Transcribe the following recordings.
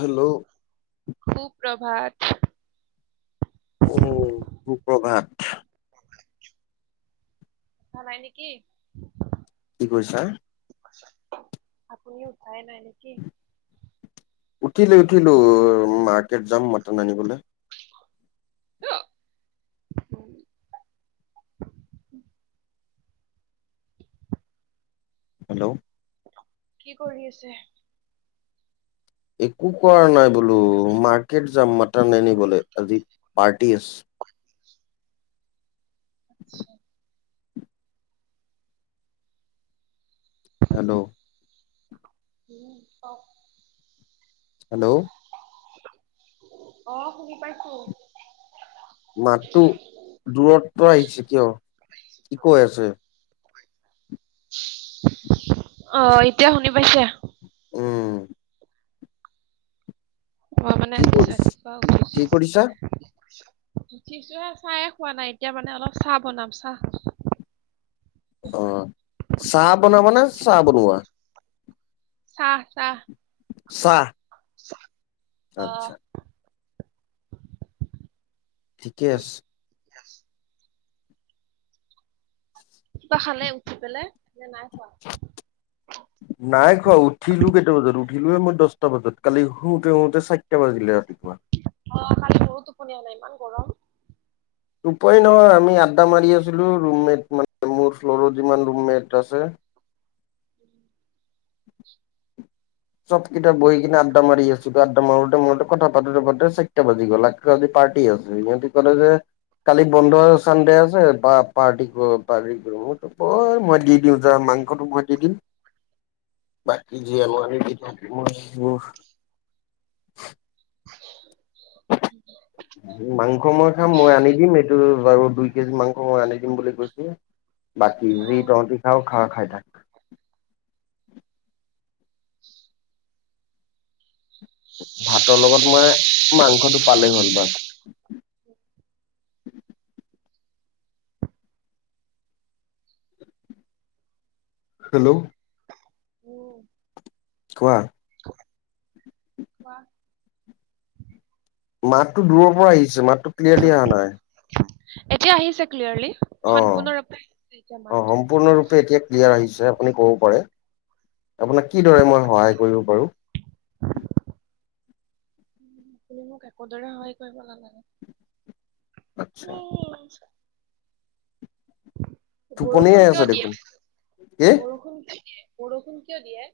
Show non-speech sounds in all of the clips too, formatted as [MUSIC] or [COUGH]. Hello! সু-প্ৰভাত! উম, সু-প্ৰভাত! [UNINTELLIGIBLE] উঠা নাই নেকি? কি কৈছা? আপুনি উঠাই নাই নেকি? উঠিলে উঠিলো, মাৰ্কেট যাম মটন আনিবলে। [UNINTELLIGIBLE] [INAUDIBLE] হেল্ল'! কি কৰি আছে? একো কৰা নাই বোলো, মাৰ্কেট যাম মাটন আনিবলে। আজি পাৰ্টি আছ আটচ্ছা। হেল্ল'! কি ক'ক? হেল্ল'! অ', শুনি পাইছো। মাতটো দূৰৰ পৰা আহিছে কিয়, কি কৈ আছে? অ', এতিয়া শুনি পাইছে? উম। মই মানে কি কৰি ৰাতিপুৱা কি উঠিছো কৰিছা উঠিছো হে চাহয়ে খোৱা নাই, এতিয়া মানে অলপ চাহ বনাম চাহ। অ', চা বনাবা নে চাহ বনোৱা? চাহ, চাহ। চাহ। চা আচ্ছা। ঠিকে উম, আছে য়েছ। কিবা খালে উঠি পেলাই নে নাই খোৱা? নাই খোৱা উঠিলো কেইটা বজাত উঠিলোয়ে দহটা বজাত কালি শুওঁতে শুওঁতে চাৰিটা বাজিলে ৰাতিপুৱা। অ কালি মোৰো টোপনীয়া অহা নাই ইমান গৰম। উপায় নহয় আমি আড্ডা মাৰি আছিলো ৰুম মেট মানে মোৰ ফ্ল'ৰৰ যিমান ৰুম মেট আছে। [INAUDIBLE] চব কিতা বহি কিনে আড্ডা মাৰি আছো, আড্ডা মাৰোতে মোৰোতে কথা পাতোতে পাতোতে চাৰিটা বাজি গ'ল ৰাতি পাৰ্টি আছে, ইহঁতি কলে যে কালি বন্ধ চানডে আছে। বা পাৰ্টি কৰো পাৰ্টি কৰো, মই কৈছো কৰ দি দিও যা মাংসটো মই দি দিম বাকী যি আন আনিব মই [INAUDIBLE] মাংস মই খাম মই আনি দিম এইটো বাৰু দুই কেজি মাংস মই আনি দিম বুলি কৈছো। বাকি অ যি তহঁতি খাৱ খাই থাক। ভাতৰ লগত মই মাংসটো পালেই হ'ল বাচ হেল্ল'! উম। কোৱা। কোৱা। মাতটো দূৰৰ পৰা আহিছে। মাতটো ক্লিয়াৰলি অহা নাই। এতিয়া আহিছে ক্লিয়াৰলি অ', সম্পূৰ্ণৰূপে আহিছে এতিয়া অ', মাতটো? সম্পূৰ্ণৰূপে এতিয়া ক্লিয়াৰ আহিছে আপুনি ক'ব পাৰে। আপোনাক কিদৰে মই সহায় কৰিব পাৰো। [INAUDIBLE] তুমি মোক একোদৰে সহায় কৰিব নালাগে। আচ্ছা টোপনিয়ে বৰষুণ আছে কিয় দিয়ে দেখোন কি বৰষুণ কিয় দিয়ে বৰষুণ কিয় দিয়ে?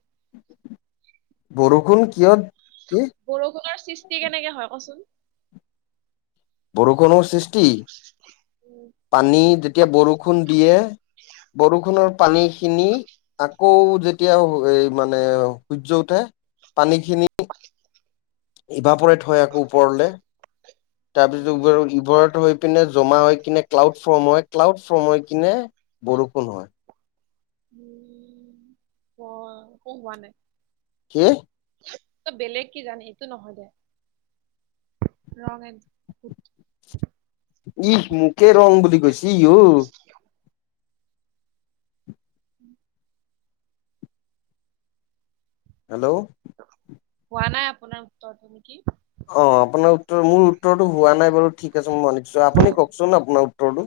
বৰষুণ কিয় কি বৰষুণৰ সৃষ্টি কেনেকে হয় কচোন? বৰষুণৰ সৃষ্টি পানী যেতিয়া বৰষুণ দিয়ে বৰষুণৰ পানী খিনি আকৌ যেতিয়া এই মানে সূৰ্য উঠে পানীখিনি ইভাপৰেত হয় আকৌ ওপৰলে তাৰপিছত ইভাপৰত হৈ পিনে জমা হৈ কিনে ক্লাউড ফ্ৰৰ্ম হয় ক্লাউড ফ্ৰৰ্ম হৈ কিনে বৰষুণ হয়। উম ক একো হোৱা নাই কি? ত বেলেগ কি জানে এইটো নহয় দে ৰং এন ইহ মোকে ৰং বুলি কৈছে ই উ উম হেল্ল', হোৱা নাই আপোনাৰ উত্তৰটো নেকি? অ আপোনাৰ উত্তৰ মোৰ উত্তৰটো হোৱা নাই বাৰু ঠিক আছে মই মানিছো আপুনি কওকচোন আপোনাৰ উত্তৰটো।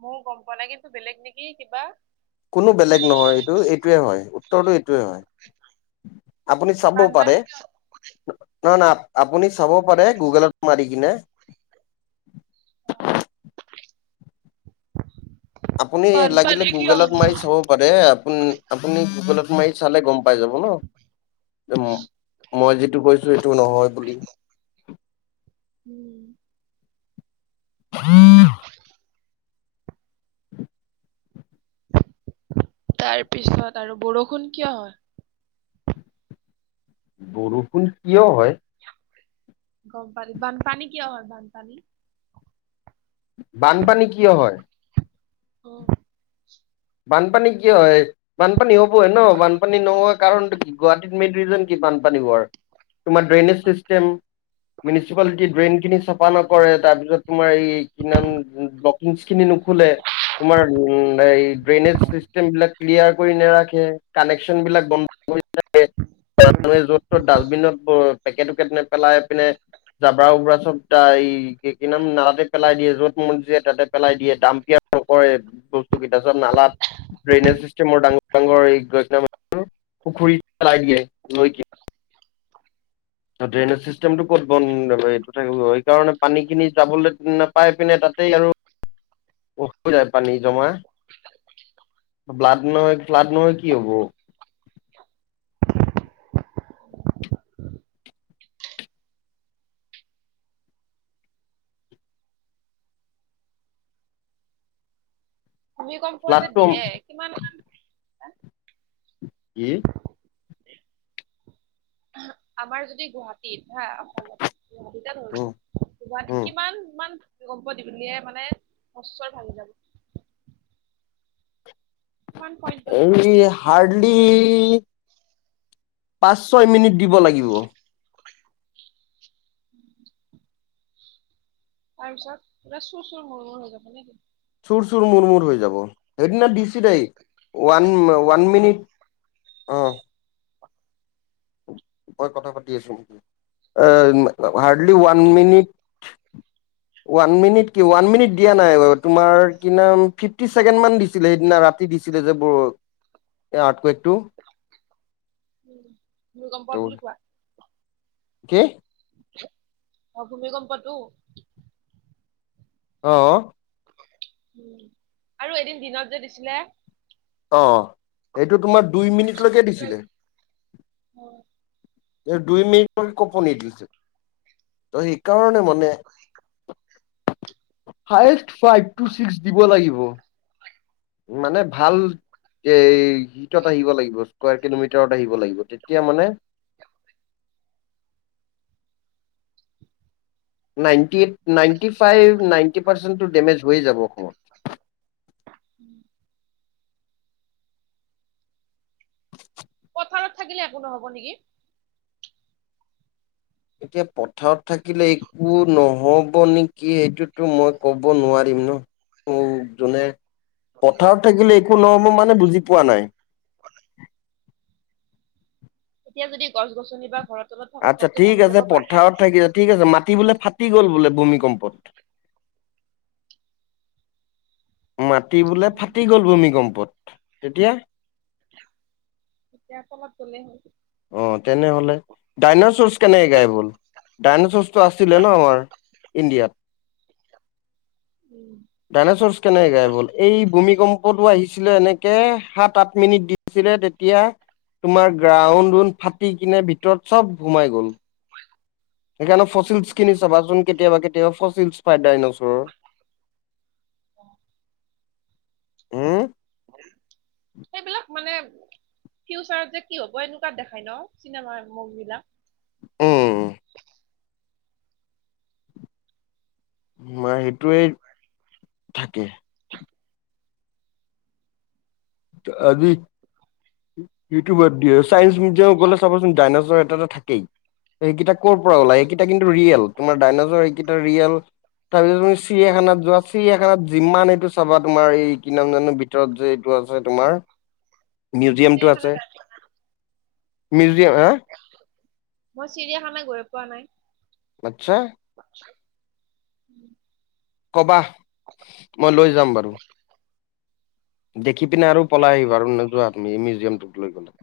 ময়ো গম পোৱা নাই কিন্তু বেলেগ নেকি কিবা? কোনো বেলেগ নহয় এইটো এইটোৱে হয়। উত্তৰটো এইটোৱে হয় আপুনি চাবও পাৰে। বানপানী কিয় হয়? নহয় নহয় আপুনি চাব পাৰে গুগলত মাৰি কিনে। আপুনি লাগিলে বানপানী কিয় গুগলত হয় মাৰি চাব আপুনি আপুনি গুগলত মাৰি চালে গম পাই যাব ন। মই যিটো কৈছো সেইটো নহয় বুলি। উম। উম। তাৰপিছত আৰু বৰষুণ কিয় হয়? বৰষুণ কিয় হয়? গম বানপানী হয় বানপানী? বানপানী কিয় হয়? অ, বানপানী কিয় হয়? বানপানী হ'বই ন বানপানী নোহোৱা কাৰণটো কি গুৱাহাটীত মেইন ৰিজন কি বানপানী হোৱাৰ তোমাৰ ড্ৰেইনেজ চিষ্টেম মিউনিচিপালিটি ড্ৰেইন খিনি চাফা নকৰে তাৰ পিছত তোমাৰ এই কি নাম? খিনি নুখোলে তোমাৰ উম এই ড্ৰেইনেজ চিষ্টেম বিলাক ক্লিয়াৰ কৰি নাৰাখে কানেকচন বিলাক বন্ধ কৰি থাকে। য'ত ত'ত ডাষ্টবিনত পেকেট টকেট নে পেলাই পিনে জাবৰা উবৰা চব ত এই কি কি নাম নালাতে পেলাই দিয়ে য'ত মন যায় তাতে পেলাই দিয়ে দামপিয়া। বস্তু কেইটা চব নালাত ড্ৰেইনেজ চিষ্টেমৰ ডাঙৰ ডাঙৰ পুখুৰী চলাই দিয়ে নৈ কি? ত ড্ৰেইনেজ চিষ্টেমটো ক'ত বন্ধ এইটো সেইকাৰণে পানীখিনি যাবলৈ নাপাই পিনে তাতেই আৰু [UNINTELLIGIBLE] বহুত হৈ যায় পানী জমা। ব্লাড নহয় ব্লাড নহয় কি হ'ব? ভূমিকম্প যে ফ্লাডটো দিয়ে কিমান মান কি? আমাৰ যদি গুৱাহাটীত হা অসমত গুৱাহাটীত ধৰিছো গুৱাহাটীত কিমান মান ভূমিকম্প দিলে মানে সহস্ৰ ভাঙি যাব। কিমান পইণ্ট এই হাৰ্ডলি পাঁচ ছয় মিনিট দিব লাগিব। [INAUDIBLE] তাৰ পিছত পোৰা চুৰ চুৰ মুৰ মুৰ হৈ যাব নেকি? চুৰ চুৰ মুৰ মুৰ হৈ যাব। সেইদিনা দিচিলেই ওৱান ওৱান মিনিট অ'। মই কথা পাতি আছোং, অ' এ hardly one minute. [UNINTELLIGIBLE] One minute কি ওৱান মিনিট দিয়া নাই বাৰু তোমাৰ কিমান ফিফটি চেকেণ্ড মান দিছিলে সেইদিনা ৰা তি দিছিলে যে বৰ এই আৰ্টকুইকটো। উম ভূমিকম্প বুলি কোৱা। কি? অ', ভূমিকম্পটো? অ'। উম, আৰু এদিন দিনত যে দিছিলে। অ', সেইটো তোমাৰ দুই মিনিটলৈকে দিছিলে। হয়। এই দুই মিনিটলৈকে কপনি তোলিছে, ত' সেইকাৰণে মানে [UNINTELLIGIBLE] হাইচ্ ফাইভ টু ছিক্স দিব লাগিব, মানে ভাল এ হীতত আহিব লাগিব, স্কাৰ কিলোমিটাৰত আহিব লাগিব। তেতিয়া মানে [UNINTELLIGIBLE] ninety eight, ninety five ninety পাৰ্চেণ্টটো ডেমেজ হৈয়ে যাব অসমত। উম। পথাৰত থাকিলে একো নহ'ব নেকি? এতিয়া পথাৰত থাকিলে একো নহ'ব নে কি এইটোতো মই ক'ব নোৱাৰিম ন, মোক যোনে পথাৰত থাকিলে একো নহব মানে বুজি পোৱা নাই? [UNINTELLIGIBLE] তেতিয়া যদি গছ গছনি বা ঘৰ তলত থাকো আচ্ছা ঘৰটো ঠিক ভাঙি আছে যাব পাৰে। পথাৰত থাকি ঠিক আছে মাতি বোলে ফাটি গ'ল বোলে ভূমিকম্পত। মাতি বোলে উম ফাটি গ'ল ভূমিকম্পত তেতিয়া? তেতিয়া কৰবাত গ'লে হ'ল। অ', তেনেহ'লে ডাইনছৰ্চ কেনেকে গাইব হ'ল? ডাইনাছৰ্চটো আছিলে ন আমাৰ ইণ্ডিয়াত। উম। ডাইনছৰ্চ কেনেকে গাইব হ'ল, এই ভূমিকম্পটো আহিছিলে এনেকে সাত আঠ মিনিট দি ছিলে তেতিয়া তোমাৰ গ্ৰাউণ্ড উড ফাটি কিনে ভিতৰত চব সোমাই গ'ল। সেইকাৰণে উম ফচিল্ছচ্ খিনি চাবাচোন কেতিয়াবা কেতিয়াবা ফচিল্ছচ্ পায় ডাইনচৰৰ। অ উম [UNINTELLIGIBLE] সেইবিলাক মানে ফিউচাৰত যে কি হব এনেকুৱা দেখাই ন চিনেমাৰ মুভবিলাক? উম। [UNINTELLIGIBLE] তোমাৰ সেইটোৱে থাকে। ত আজি ইউটিউবত দি আছে। চাইন্স মিউজিয়ামত গ'লে চাবচোন ডাইনছৰ এটাটো থাকেই। সেইকেইটা কৰ পৰা ওলাই সেইকেইটা কিন্তু ৰিয়েল তোমাৰ ডাইনজৰ এইকেইটা ৰিয়েল। তাৰপিছত তুমি চিৰিয়াখানাত যোৱা তাৰপিছত তুমি চিৰিয়াখানাত যোৱা চিৰিয়াখানাতছ যিমান এইটো চাবা তোমাৰ এই কি নাম জানো ভিতৰত যে মই এইটো আ চিৰিয়াখানা যাম [UNINTELLIGIBLE] ছে তোমাৰ মিউজিয়ামটো আছে, মিউজিয়াম হা? মই চিৰিয়াখানা গৈয়ে পোৱা নাই। আচ্ছা'। আচ্ছা'। ক'বা মই লৈ যাম বাৰু। দেখি পিনে আৰু পলাই আহিবা আৰু নোযোৱা তুমি মিউজিয়ামটোত লৈ গ'লে।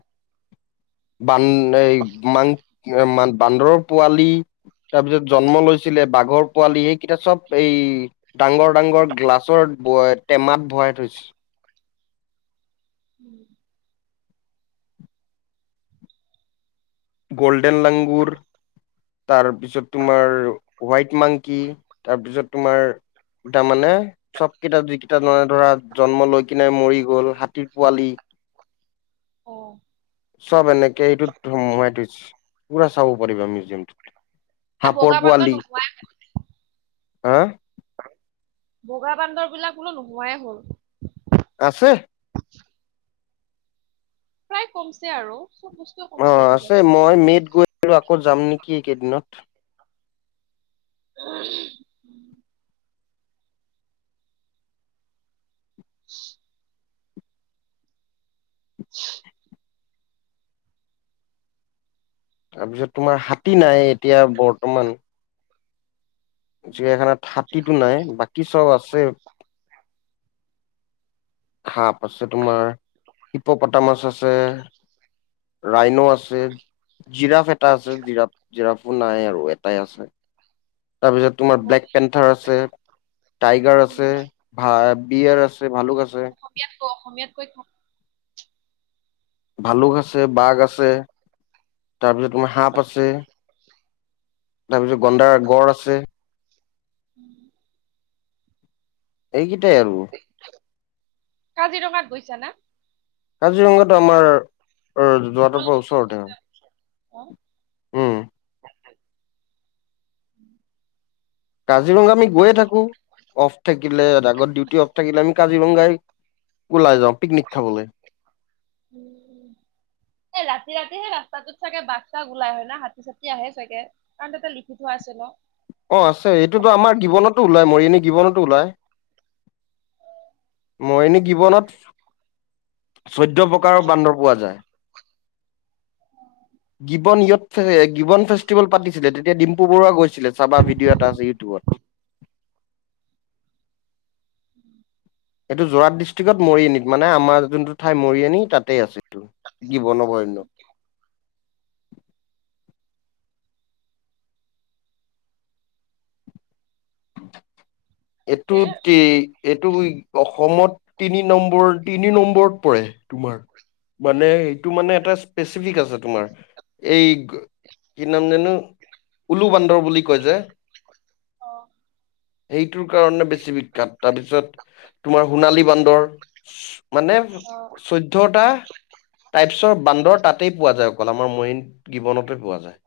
বান এ মাং বান্দৰৰ পোৱালি- তাৰ পিছত জন্ম লৈছিলে বাঘৰ পোৱালি এইকেইটা চ'ব এই- ডাঙৰ ডাঙৰ গ্লাছৰ টেমাত ভৰাই থৈছে। উম। গ'ল্ডেন লাংগুৰ- তাৰপিছত তোমাৰ হোৱাইট মাংকি, তাৰপিছত তোমাৰ- তাৰমানে- চ'ব কেইটা যিকেইটাে [UNINTELLIGIBLE] ধৰা জন্ম লৈ কেনে মৰি গ'ল হাতীৰ পোৱালি- [INAUDIBLE] অঁ। চ'ব এনেকে এইটোত [UNINTELLIGIBLE] [UNINTELLIGIBLE] পুৰা চাব পাৰিবা মিউজিয়ামতোত এ বগা সাপৰ বান্দৰ পোৱালি। নোহোৱাই হা? বগা বান্দৰ বিলাক বোলো নোহোৱাই হ'ল। আছে। প্ৰায় কমছে আৰু চ'ব বস্তু। অঁ' আছে মই মে'ত গৈছিলোঁ আকৌ যাম নেকি এইকেইদিনত। [UNINTELLIGIBLE] তাৰপিছত তোমাৰ হাতী নাই এতিয়া বৰ্তমান। চিৰিয়াখানাত হাতীটো নাই বাকী চ'ব আছে। সাপ আছে তোমাৰ, হিপ পতা মাছ আছে- ৰাইনো আছে, - জিৰাফ এটা আছে, জিৰাফ জিৰাফো নাই আৰু এটাই আছে। তাৰপিছত তোমাৰ মোৰ ব্লেক পেন্থাৰ আ আছে, টাইগাৰ আছে, উম বিয়েৰ আছে ভালুক আছে। অসমীয়াতকৈ কৈ খাম। ভালুক আছে, বাঘ আছে, তাৰপিছত তোমাৰ সাপ আছে- তাৰপিছত গন্দাৰ গঁড় আছে। [UNINTELLIGIBLE] এইকেইটাই আৰু। কাজিৰঙাত গৈছানা? কাজিৰঙাতো আমাৰ যোৱাটো [UNINTELLIGIBLE] তোমালোকে ওচৰতে অঁ' অ উমঁ'। কাজিৰঙা আমি গৈয়ে থাকো, অফ থাকিলে আগত ডিউটি অফ থাকিলে আমি কাজিৰঙাই- ওলাই যাওঁ পিকনিক খাবলৈ। উমঁ' উমঁ'। ৰাতি ৰাতি সেই ৰাস্তাটোত চাগে বাঘ-চাঘ ওলাই হয় না হাতী চাতি আহে চাগে? কাৰণ তাতে লিখি থোৱা আছে ন'। অঁ' আছে, এইটোতো আমাৰ গীৱনতো ওলায়, মৰিয়নি গীৱনতো ওলায়। মৰিয়নি গীৱনত চৈধ্য প্ৰকাৰৰ বান্দৰ পোৱা যায়। গিবন য়ত, গিৱন ফেষ্টিভেল পাতিছিলে তেতিয়া ডিম্পু বৰুৱা গৈছিলে, চাবা ভিডিঅ' এটা আছে ইউটিউবত। এইটো যোৰহাট ডিষ্ট্ৰিক্টত মৰিয়নিত মানে আমাৰ যোনটো ঠাই মৰিয়নি তাতে আছে এইটো। গিবনগন্য। এইটো ঠিকে [UNINTELLIGIBLE] এইটো অসমত তিনি নম্বৰ, তিনি নম্বৰত পৰে তোমাৰ। মানে এইটো মানে এটা স্পেচ। [UNINTELLIGIBLE] আছে তোমাৰ, এই কি নাম জানো? উলু বান্দৰ বুলি কয় যে। অ'। সেইটোৰ কাৰণে বেছি বিখ্যাত, তাৰপিছত তোমাৰ সোণালী বান্দৰ। মানে, অ চৈ [UNINTELLIGIBLE] টাইপছৰ বান্দৰ তাতেই পোৱা যায়, অকল আমাৰ মৰিয়নি গীৱনতে পোৱা যায়।